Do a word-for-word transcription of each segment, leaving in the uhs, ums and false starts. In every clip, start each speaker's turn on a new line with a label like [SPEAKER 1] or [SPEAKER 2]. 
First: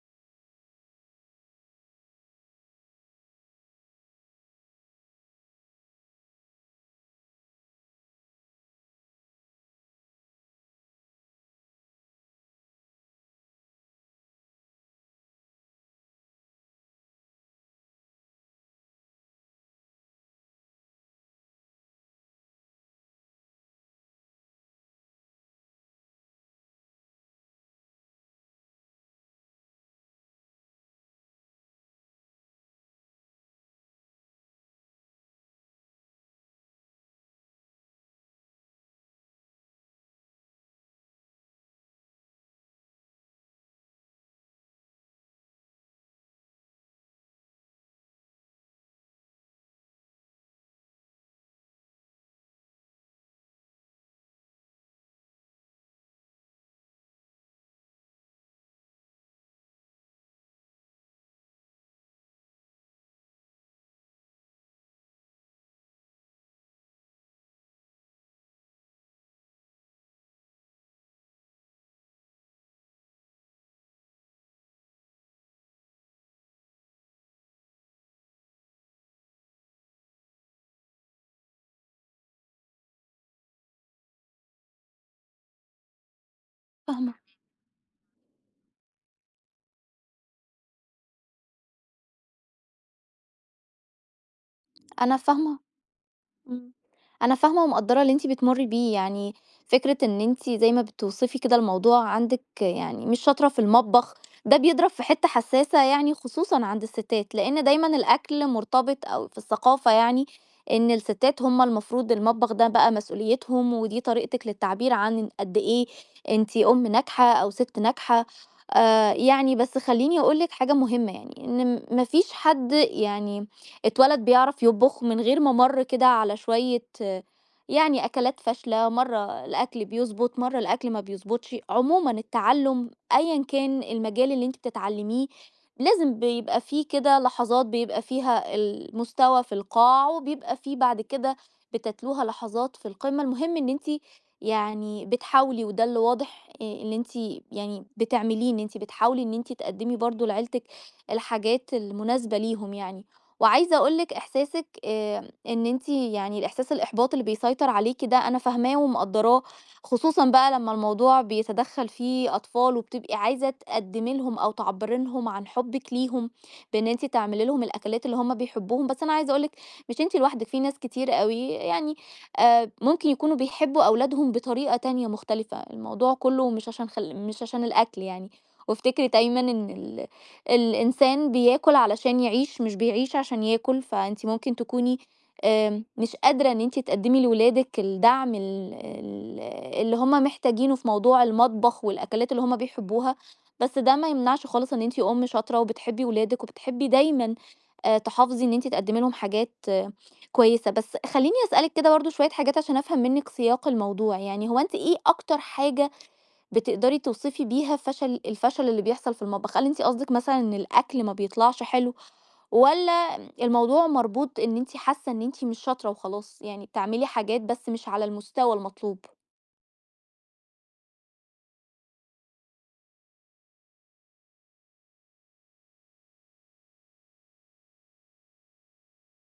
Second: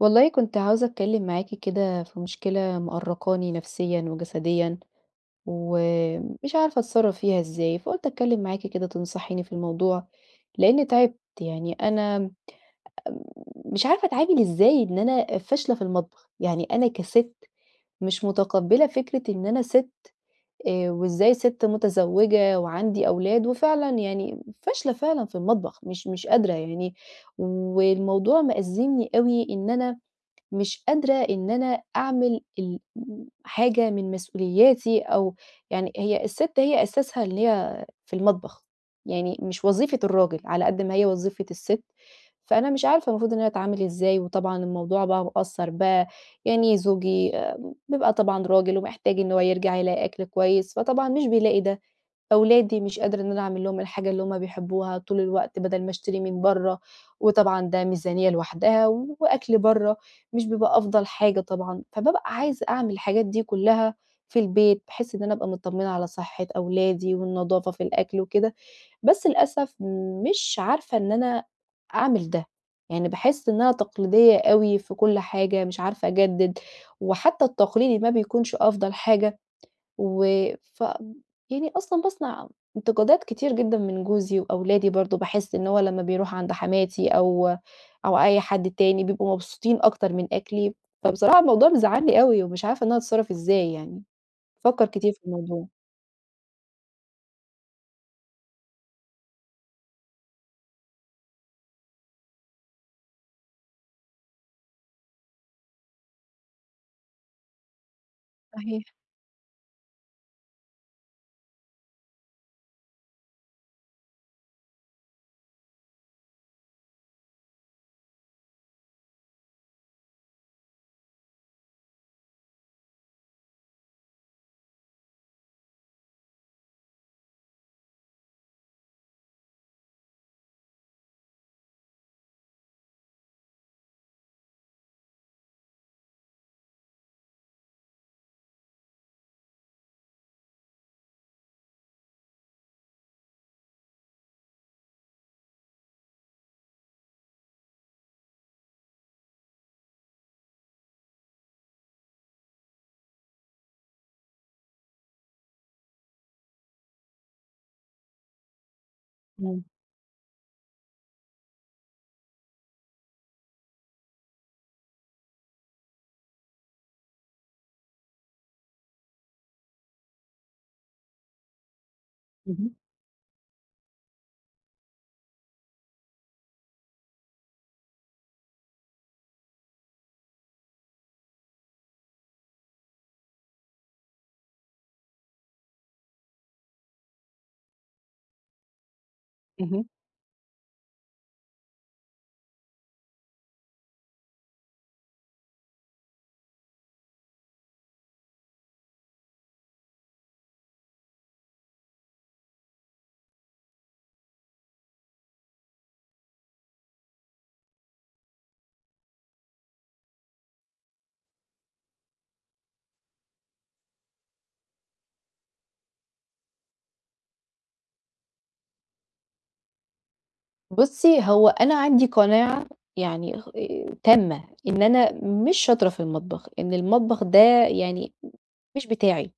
[SPEAKER 1] والله كنت عاوزة أتكلم معاكِ كده في مشكلة مأرّقاني نفسيًا وجسديًا، ومش عارفة أتصرّف فيها إزاي، فقُلت أتكلم معاكِ كده تنصحيني في الموضوع، لإني تعبت. يعني أنا م مش عارفة أتعامل إزاي إن أنا فاشلة في المطبخ. يعني أنا كسِت مش متقبّلة فكرة إن أنا سِت. آآ، وإزاي سِت متزوّجة وعندي أولاد وفعلًا يعني فاشلة فعلًا في المطبخ، مش مش قادرة يعني. والموضوع مأزّمني أوي إن أنا مش قادرة إن أنا أعمل ال حاجة من مسؤولياتي أو يعني هي الست هي أساسها اللي هي في المطبخ، يعني مش وظيفة الراجل على قد ما هي وظيفة الست. فأنا مش عارفة المفروض إن أنا أتعامل إزاي، وطبعًا الموضوع بقى مأثّر بقى. يعني زوجي آآ بيبقى طبعًا راجل ومحتاج إن هو يرجع يلاقي أكل كويس، فطبعًا مش بيلاقي ده. أولادي مش قادرة إن أنا أعمل لهم الحاجة اللي هُم بيحبوها طول الوقت بدل ما أشتري من برّه، وطبعًا ده ميزانية لوحدها. وأكل برّه مش بيبقى أفضل حاجة طبعًا، فبابقى عايزة أعمل الحاجات دي كلّها في البيت، بحيث إن أنا أبقى متطمنة على صحة أولادي والنضافة في الأكل وكده. بس للأسف مش عارفة إن أنا أعمل ده. يعني باحس إن أنا تقليدية أوي في كل حاجة، مش عارفة أجدد، وحتى التقليدي ما بيكونش أفضل حاجة. و ف يعني أصلًا باسمع انتقادات كتير جدًا من جوزي وأولادي برضه، باحس إن هو لمّا بيروح عند حماتي
[SPEAKER 2] فاهمة،
[SPEAKER 1] أو أو أي حد تاني بيبقوا مبسوطين أكتر من أكلي. فبصراحة الموضوع مزعّلني أوي ومش عارفة إن أنا أتصرّف إزاي يعني، بافكّر كتير
[SPEAKER 2] أنا
[SPEAKER 1] في
[SPEAKER 2] فاهمة
[SPEAKER 1] الموضوع.
[SPEAKER 2] إمم، أنا فاهمة ومقدّرة اللي أنتِ بتمُرّي بيه، يعني فكرة إن أنتِ زي ما بتوصفي كده الموضوع عندِك يعني مش شاطرة في المطبخ، ده بيضرب في حتّة حسّاسة يعني خصوصًا عند الستات، لإن دايمًا الأكل
[SPEAKER 1] صحيح.
[SPEAKER 2] مرتبط أو في الثقافة يعني إن الستات هُم المفروض المطبخ ده بقى مسؤوليتهم، ودي طريقتِك للتعبير عن قد إيه أنتِ أم ناجحة أو سِت ناجحة، آآ يعني بس خلّيني أقول لِك حاجة مهمة يعني، إن ما فيش حد يعني اتولد بيعرف يطبخ من غير ما مَر كده على شوية آه، يعني أكلات فاشلة، مرّة الأكل بيضبط، مرّة الأكل ما بيضبطش. عمومًا التعلُّم أيًا كان المجال اللي أنتِ بتتعلّميه، لازم بيبقى فيه كده لحظات بيبقى فيها المستوى في القاع، وبيبقى فيه بعد كده بتتلوها لحظات في القمة. المهم إن أنتِ يعني بتحاولي وده اللي واضح آآ اللي أنتِ يعني بتعمليه، إن أنتِ بتحاولي إن أنتِ تقدّمي برضه لعيلتِك الحاجات المناسبة ليهم يعني. وعايزة أقول لِك إحساسِك آآ إن أنتِ يعني الإحساس الإحباط اللي بيسيطر عليكِ ده أنا فاهماه ومقدّراه،
[SPEAKER 1] إمم.
[SPEAKER 2] خصوصًا بقى لمّا الموضوع بيتدخّل فيه أطفال وبتبقي عايزة تقدّمي لهم أو تعبّري لهم عن حُبِّك ليهم، بإن أنتِ تعملي لهم الأكلات اللي هُم بيحبوهم، بس أنا عايزة أقول لِك مش أنتِ لوحدِك، في ناس كتير أوي يعني آآ
[SPEAKER 1] اهم،
[SPEAKER 2] ممكن يكونوا بيحبوا أولادهم بطريقة تانية مختلفة، الموضوع كُلّه مش عشان خل مش عشان الأكل يعني، وافتكري دايمًا إن ال الإنسان بياكل علشان يعيش، مش بيعيش عشان ياكل، فأنتِ ممكن تكوني آمم، مش قادرة إن أنتِ تقدّمي لولادِك الدعم ال ال
[SPEAKER 1] اهم.
[SPEAKER 2] اللي هم محتاجينه في موضوع المطبخ والأكلات اللي هم بيحبوها، بس ده ما يمنعش خالص إن أنتِ أم شاطرة وبتحبي ولادِك وبتحبي دايمًا آآ، تحافظي إن أنتِ تقدّمي لهم حاجات آه، كويسة. بس خلّيني أسألِك كده برضه شوية حاجات عشان أفهم منِّك سياق الموضوع، يعني هو أنتِ إيه أكتر حاجة بتقدري توصفي بيها فشل الفشل اللي بيحصل في المطبخ، هل أنتِ قصدِك مثلًا إن الأكل ما بيطلعش حلو، والّا الموضوع مربوط إن أنتِ حاسة إن أنتِ مش شاطرة وخلاص، يعني بتعملي حاجات بس مش على المستوى المطلوب؟
[SPEAKER 1] بُصّي، هو أنا عندي قناعة يعني غ تامة إن أنا مش شاطرة في المطبخ، إن المطبخ ده يعني مش بتاعي.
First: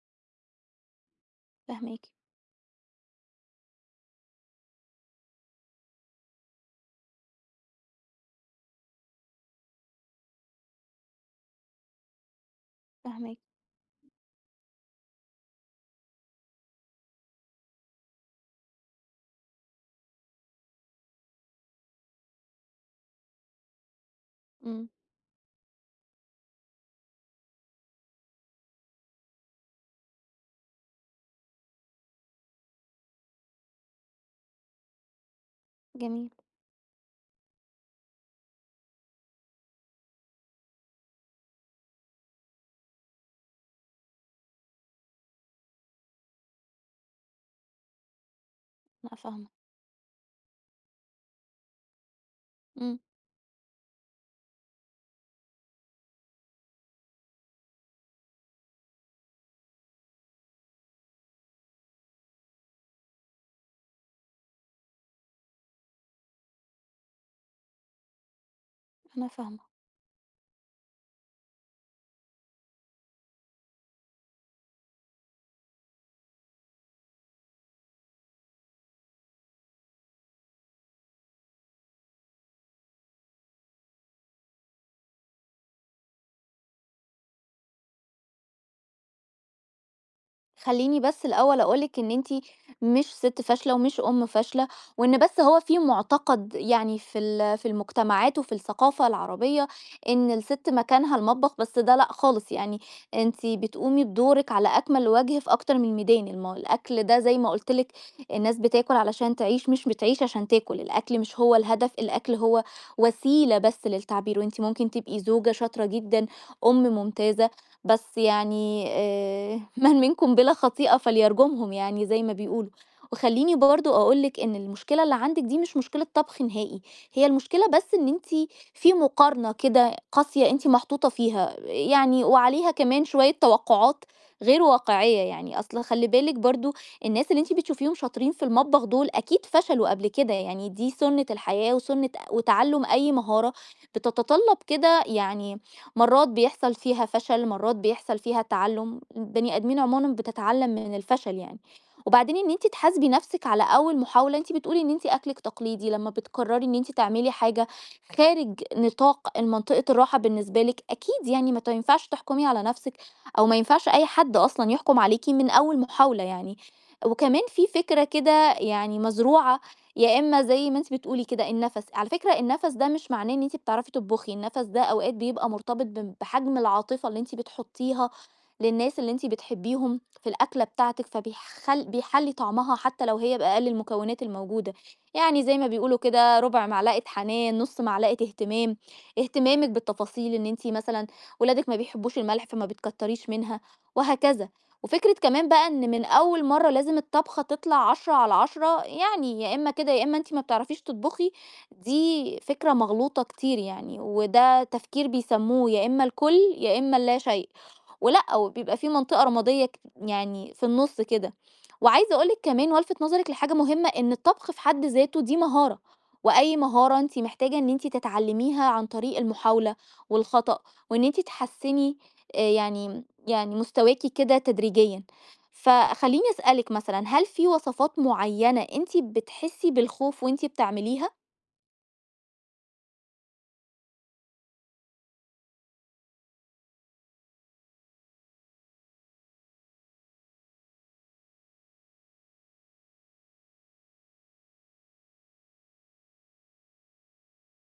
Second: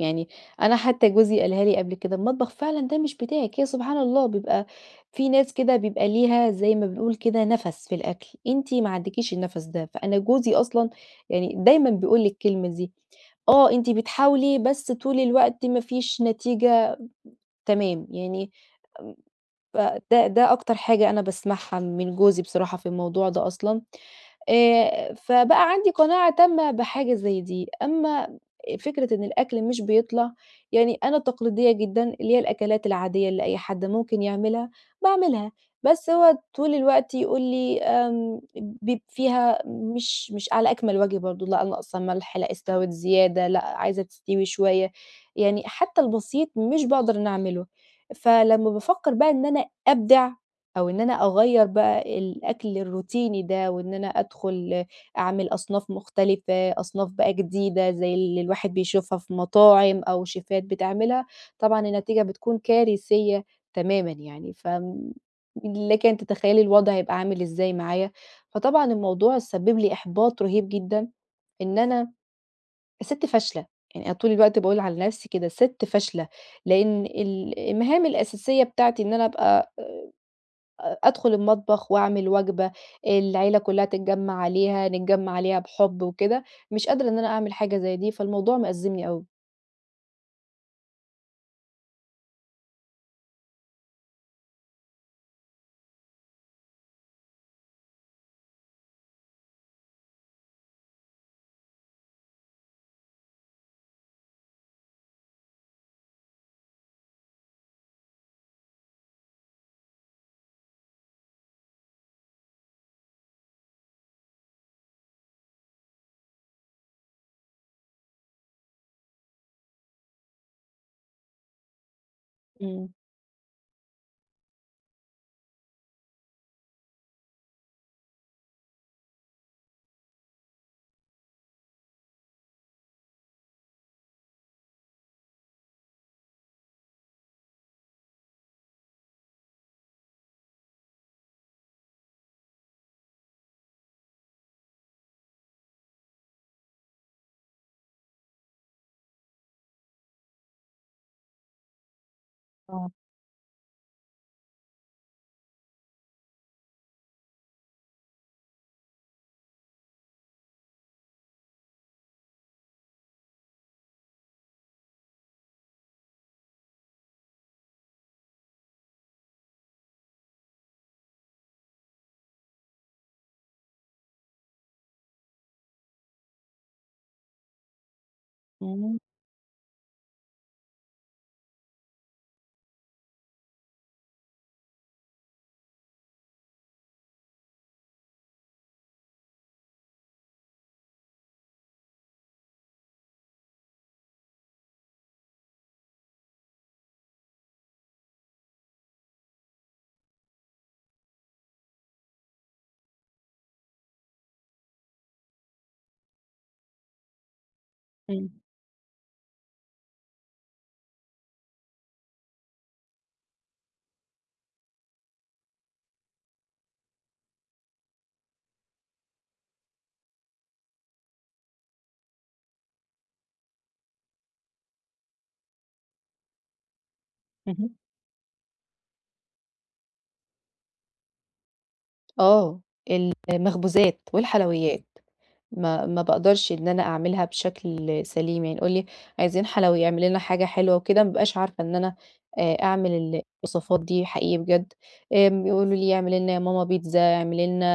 [SPEAKER 1] يعني أنا حتى جوزي قالها لي قبل
[SPEAKER 2] فاهماكِ،
[SPEAKER 1] كده: "المطبخ فعلًا ده مش بتاعِك". هي سبحان الله بيبقى في ناس كده بيبقى ليها زي ما بنقول كده نَفَس في الأكل، أنتِ ما عندكيش النَفَس ده. فأنا جوزي أصلًا يعني دايمًا بيقول لي الكلمة دي.
[SPEAKER 2] فاهماكِ.
[SPEAKER 1] آه، أنتِ بتحاولي بس طول الوقت ما فيش نتيجة تمام، يعني فده ده أكتر حاجة أنا باسمعها من جوزي بصراحة في الموضوع ده أصلًا.
[SPEAKER 2] إمم.
[SPEAKER 1] آآ، فبقى عندي قناعة تامة بحاجة زي دي. أمّا فكرة إن الأكل مش بيطلع، يعني أنا تقليدية جدًا اللي هي الأكلات العادية اللي أي حد ممكن يعملها، باعملها، بس
[SPEAKER 2] جميل.
[SPEAKER 1] هو طول الوقت يقول لي آمم، بيب فيها مش مش على أكمل وجه برضه، لأ ناقصة ملح، لأ استوت زيادة، لأ عايزة تستوي شوية. يعني حتى البسيط مش باقدر إن أعمله. فلمّا بافكر
[SPEAKER 2] لأ،
[SPEAKER 1] بقى إن
[SPEAKER 2] فاهمة.
[SPEAKER 1] أنا أبدع أو إن أنا أغيّر بقى الأكل
[SPEAKER 2] إمم.
[SPEAKER 1] الروتيني ده، وإن أنا أدخل أعمل أصناف مختلفة، أصناف بقى جديدة زي اللي الواحد بيشوفها في مطاعم أو شيفات بتعملها، طبعًا النتيجة بتكون كارثية تمامًا يعني. فم لكِ أن تتخيلي الوضع هيبقى عامل إزاي معايا. فطبعًا
[SPEAKER 2] أنا
[SPEAKER 1] الموضوع
[SPEAKER 2] فاهمة.
[SPEAKER 1] سبِّب لي إحباط رهيب جدًا إن أنا سِت فاشلة. يعني أنا طول الوقت باقول على نفسي كده سِت فاشلة، لإن ال المهام الأساسية بتاعتي إن أنا أبقى أ أدخل المطبخ وأعمل وجبة، العيلة كلّها تتجمّع عليها، نتجمّع عليها بحُب وكده. مش قادرة إن أنا أعمل حاجة زي دي، فالموضوع مأزّمني أوي.
[SPEAKER 2] خلّيني بس الأول أقول لِك إن أنتِ مش سِت فاشلة ومش أم فاشلة، وإن بس هو في مُعتقد يعني في ال في المجتمعات وفي الثقافة العربية إن السِت مكانها المطبخ، بس ده لأ خالص، يعني أنتِ بتقومي بدورِك على أكمل وجه في أكتر من ميدان، الم الأكل ده زي ما قُلت لِك الناس بتاكل علشان تعيش، مش بتعيش عشان تاكل، الأكل مش هو الهدف، الأكل هو وسيلة بس للتعبير، وأنتِ ممكن تبقي زوجة شاطرة جدًا، أم ممتازة. بس يعني آآ "من منكم بلا خطيئة فليرجمهم" يعني زي ما بيقولوا.
[SPEAKER 1] إمم.
[SPEAKER 2] وخلّيني برضه أقول لِك إن المشكلة اللي عندِك دي مش مشكلة طبخ نهائي، هي المشكلة بس إن أنتِ في مقارنة كده قاسية أنتِ محطوطة فيها، يعني وعليها كمان شوية توقعات غير واقعية يعني، أصل خلّي بالِك برضه الناس اللي أنتِ بتشوفيهم شاطرين في المطبخ دول أكيد فشلوا قبل كده، يعني دي سُنّة الحياة وسُنّة وتعلُّم أي مهارة بتتطلب كده يعني مرات بيحصل فيها فشل، مرات بيحصل فيها تعلُّم، البني آدمين عمومًا بتتعلّم من الفشل يعني. وبعدين إن أنتِ
[SPEAKER 1] آه.
[SPEAKER 2] تحاسبي نَفْسِك على أول محاولة، أنتِ بتقولي إن أنتِ أكلِك تقليدي، لمّا بتقرّري إن أنتِ تعملي حاجة خارج نطاق المنطقة الراحة بالنسبة لِك، أكيد يعني ما ت ما ينفعش تحكمي على نَفْسِك أو ما ينفعش أي حد أصلًا يحكم عليكِ من أول محاولة يعني. وكمان في فكرة كده يعني مزروعة يا إمّا زي ما أنتِ بتقولي كده النَفَس، على فكرة النَفَس ده مش معناه إن أنتِ بتعرفي تطبخي، النَفَس ده أوقات بيبقى مرتبط ب بحجم العاطفة اللي أنتِ بتحطّيها
[SPEAKER 1] إمم،
[SPEAKER 2] للناس اللي أنتِ بتحبّيهم في الأكلة بتاعتِك، فبيخل بيحلّي طعمها حتى لو هي بأقل المكونات الموجودة، يعني زي ما بيقولوا كده رُبع معلقة حنان، نُص معلقة اهتمام، اهتمامِك بالتفاصيل إن أنتِ مثلًا ولادِك ما بيحبّوش الملح فما بتكتّريش منها وهكذا. وفكرة كمان بقى إن من أول مرّة لازم الطبخة تطلع عشرة على عشرة يعني يا إمّا كده يا إمّا أنتِ ما بتعرفيش تطبخي، دي فكرة مغلوطة كتير يعني، وده تفكير بيسموه يا إمّا الكُل يا إمّا اللا شيء.
[SPEAKER 1] إمم،
[SPEAKER 2] ولأ، وبيبقى في منطقة رمادية ك يعني في النُص كده. وعايزة أقول لِك كمان وألفِت نظرِك لحاجة مهمة، إن الطبخ في حد ذاته دي مهارة، وأي مهارة أنتِ محتاجة إن أنتِ تتعلميها عن طريق المحاولة والخطأ، وإن أنتِ تحسّني آآ يعني يعني مستواكِ كده تدريجيًا. فخلّيني أسألِك مثلًا، هل في
[SPEAKER 1] اهم.
[SPEAKER 2] وصفات معيّنة أنتِ بتحسّي بالخوف وأنتِ بتعمليها؟
[SPEAKER 1] آه، المخبوزات والحلويات. ما ما باقدرش إن أنا أعملها بشكل سليم. يعني قُل لي عايزين حلوي اعمل لنا حاجة حلوة وكده، ما بابقاش عارفة إن أنا آآ أعمل ال الوصفات دي حقيقي بجد. آمم يقولوا لي اعملي لنا يا ماما بيتزا، اعملي لنا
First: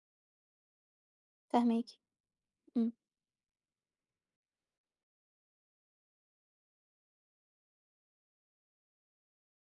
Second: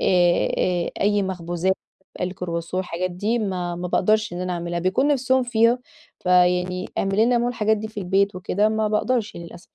[SPEAKER 1] آآ آآ أي مخبوزات،
[SPEAKER 2] فاهماكِ.
[SPEAKER 1] الكرواسون
[SPEAKER 2] إمم.
[SPEAKER 1] الحاجات دي ما ما باقدرش إن أنا أعملها، بيكون نِفْسهم فيها. فيعني اعملي لنا يا ماما الحاجات دي في البيت وكده، ما باقدرش للأسف.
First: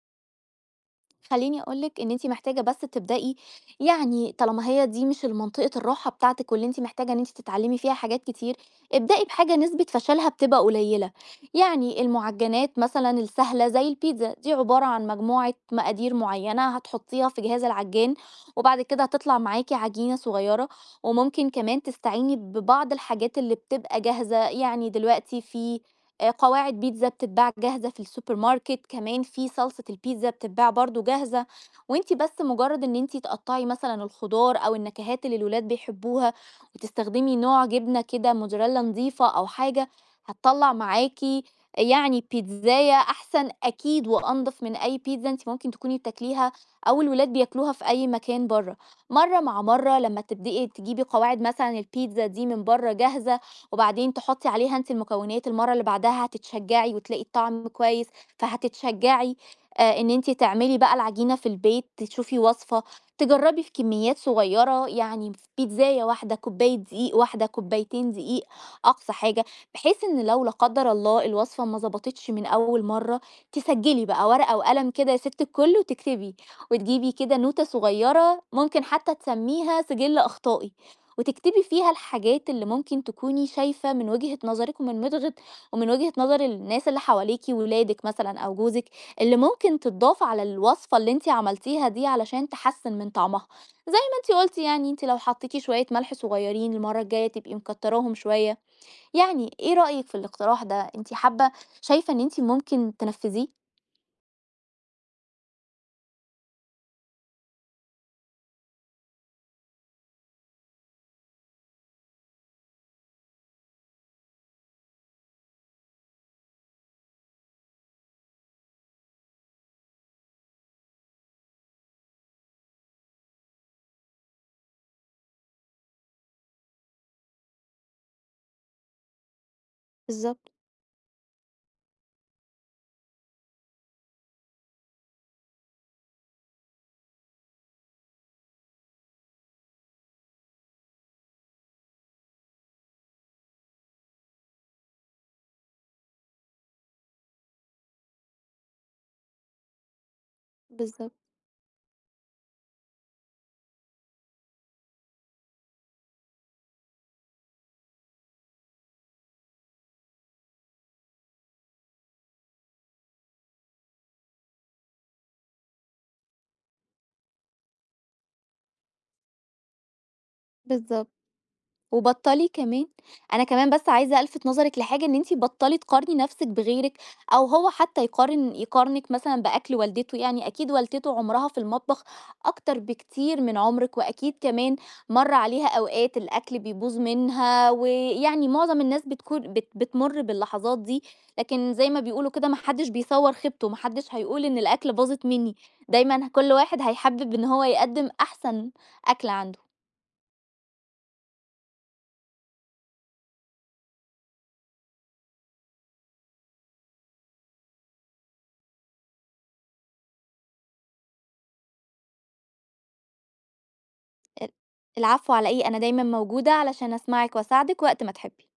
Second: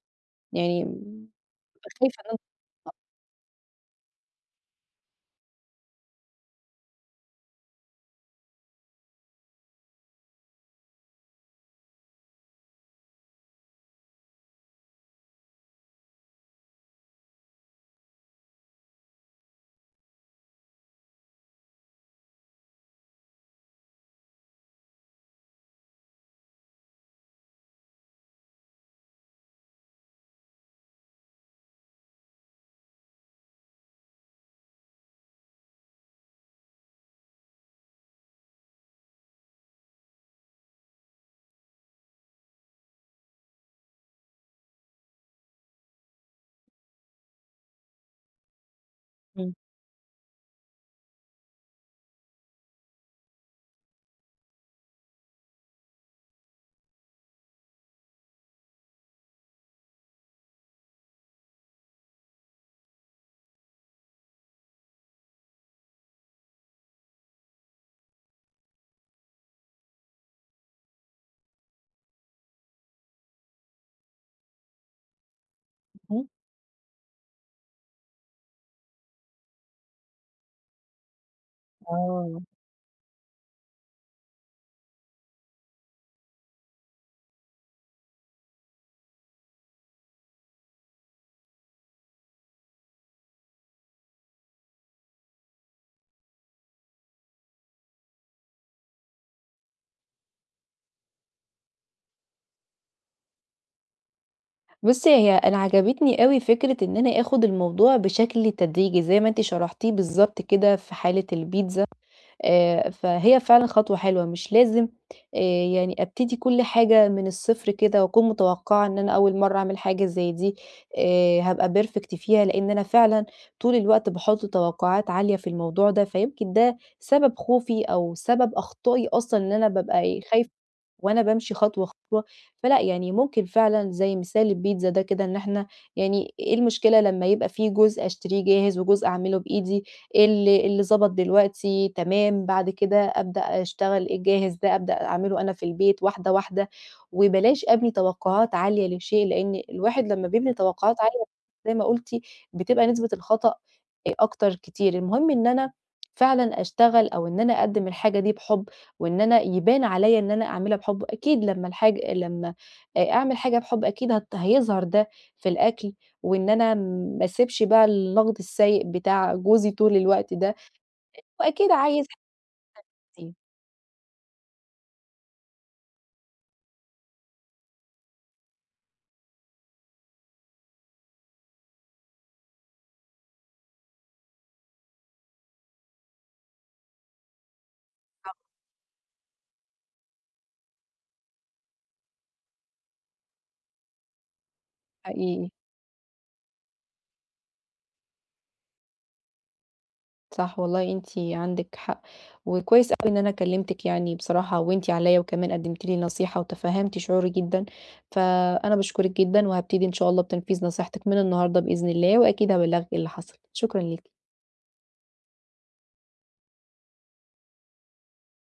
[SPEAKER 1] يعني
[SPEAKER 2] خلّيني أقول
[SPEAKER 1] بابقى
[SPEAKER 2] لِك إن
[SPEAKER 1] خايفة
[SPEAKER 2] أنتِ
[SPEAKER 1] إن أنا.
[SPEAKER 2] محتاجة بس تبدئي يعني طالما هي دي مش المنطقة الراحة بتاعتِك واللي أنتِ محتاجة إن أنتِ تتعلّمي فيها حاجات كتير، ابدئي بحاجة نسبة فشلها بتبقى قليلة، يعني المعجنات مثلًا السهلة زي البيتزا، دي عبارة عن مجموعة مقادير معيّنة هتحطّيها في جهاز العجّان، وبعد كده هتطلع معاكِ عجينة صغيّرة، وممكن كمان تستعيني ببعض الحاجات اللي بتبقى جاهزة، يعني دلوقتي في آه، قواعد بيتزا بتتباع جاهزة في السوبر ماركت كمان في صلصة البيتزا بتتباع برضو جاهزة وانتي بس مجرد ان انتي تقطعي مثلا الخضار او النكهات اللي الولاد بيحبوها وتستخدمي نوع جبنة كده موزاريلا نظيفة او حاجة هتطلع معاكي يعني بيتزاية احسن اكيد وانضف من اي بيتزا انتي ممكن تكوني بتاكليها او الولاد بياكلوها في اي مكان بره مرة
[SPEAKER 1] إمم،
[SPEAKER 2] مع مرة لما تبدأي تجيبي قواعد مثلا البيتزا دي من بره جاهزة وبعدين تحطي عليها أنتِ المكونات، المرّة اللي بعدها هتتشجّعي وتلاقي الطعم كويس، فهتتشجّعي آآ إن أنتِ تعملي بقى العجينة في البيت، تشوفي وصفة، تجرّبي في كميات صغيّرة، يعني ف بيتزاية واحدة، كوباية دقيق واحدة، كوبايتين دقيق أقصى حاجة، بحيث إن لو لا قدّر الله الوصفة ما ضبطتش من أول مرّة، تسجّلي بقى ورقة وقلم كده يا سِت الكل
[SPEAKER 1] إمم.
[SPEAKER 2] وتكتبي، وتجيبي كده نوتة صغيّرة ممكن حتى تسمّيها سجِل أخطائي. وتكتبي فيها
[SPEAKER 1] آه.
[SPEAKER 2] الحاجات اللي ممكن تكوني شايفة من وجهة نظرِك ومن وجهة ومن وجهة نظر الناس اللي حواليكِ، ولادِك مثلًا أو جوزِك، اللي ممكن تتضاف على الوصفة اللي أنتِ عملتيها دي علشان تحسِّن من طعمها. زي ما أنتِ قُلتِ يعني أنتِ لو حطيتِ شوية ملح صغيرين، المرة الجاية تبقي مكتراهم شوية. يعني إيه رأيِك في الاقتراح ده؟ أنتِ حابة شايفة إن أنتِ ممكن تنفذيه؟
[SPEAKER 1] بُصّي، هي أنا عجبتني أوي فكرة إن أنا آخُد الموضوع بشكل تدريجي زي ما أنتِ شرحتيه بالضبط كده في حالة البيتزا. آآ فهي فعلًا خطوة حلوة، مش لازم آآ يعني أبتدي كل حاجة من الصفر كده وأكون متوقّعة إن أنا أول مرّة أعمل حاجة زي دي آآ هابقى perfect فيها، لإن أنا فعلًا طول الوقت باحُط توقُّعات عالية في الموضوع ده، فيمكن ده سبب خوفي أو سبب أخطائي أصلًا إن أنا بابقى إيه، خايفة.
[SPEAKER 2] بالضبط،
[SPEAKER 1] وأنا بامشي خطوة، خطوة. فلأ يعني ممكن فعلًا زي مثال البيتزا ده كده، إن إحنا يعني إيه المشكلة لمّا يبقى في جزء أشتريه جاهز وجزء أعمله بإيدي، إيه اللي إيه اللي ضبط دلوقتي تمام، بعد كده أبدأ أشتغل إيه الجاهز ده أبدأ أعمله أنا في البيت واحدة، واحدة. وبلاش أبني توقعات عالية للشيء، لإن الواحد لمّا بيبني توقعات
[SPEAKER 2] بالضبط،
[SPEAKER 1] عالية زي ما قُلتِ بتبقى نسبة الخطأ أ أكتر كتير. المهم إن أنا فعلًا أشتغل أو إن أنا أقدّم الحاجة دي بحُب. وإن أنا يبان عليَّ إن أنا أعملها بحُب، أكيد لمّا الحاج لمّا آآ أعمل حاجة بحُب أكيد هت هيظهر ده في الأكل. وإن أنا ما اسيبش بقى النقد السيء بتاع جوزي طول الوقت ده.
[SPEAKER 2] بالضبط.
[SPEAKER 1] وأكيد عايز
[SPEAKER 2] وبطّلي كمان
[SPEAKER 1] حاجتي
[SPEAKER 2] أنا كمان بس عايزة ألفت نظرِك لحاجة، إن أنتِ بطّلي تقارني نَفْسِك بغيرِك، أو هو حتى يقارن يقارنِك مثلًا بأكل والدته، يعني أكيد والدته عُمرها في المطبخ أكتر بكتير من عُمرِك، وأكيد كمان مَر عليها أوقات الأكل بيبوظ منها، ويعني معظم الناس بتكون بت بتمُر باللحظات دي، لكن زي ما بيقولوا كده ما حدّش بيصوّر خيبته، ما حدّش هيقول إن الأكلة باظت
[SPEAKER 1] حقيقي،
[SPEAKER 2] مني، دايمًا كل واحد هيحبّب إن هو يقدّم أحسن أكل عنده.
[SPEAKER 1] صح والله أنتِ عندِك حق. وكويس أوي إن أنا كلمتِك يعني بصراحة وأنتِ عليَّ، وكمان قدمتِ لي نصيحة وتفهّمتِ شعوري جدًا. فأنا باشكرِك جدًا، وهابتدي إن شاء الله بتنفيذ نصيحتِك من النهارده بإذن الله، وأكيد هابلّغِك إيه اللي حصل. شكرًا ليكِ.
[SPEAKER 2] ال العفو على إيه، أنا دايمًا موجودة علشان أسمعِك وأساعدِك وقت ما تحبي.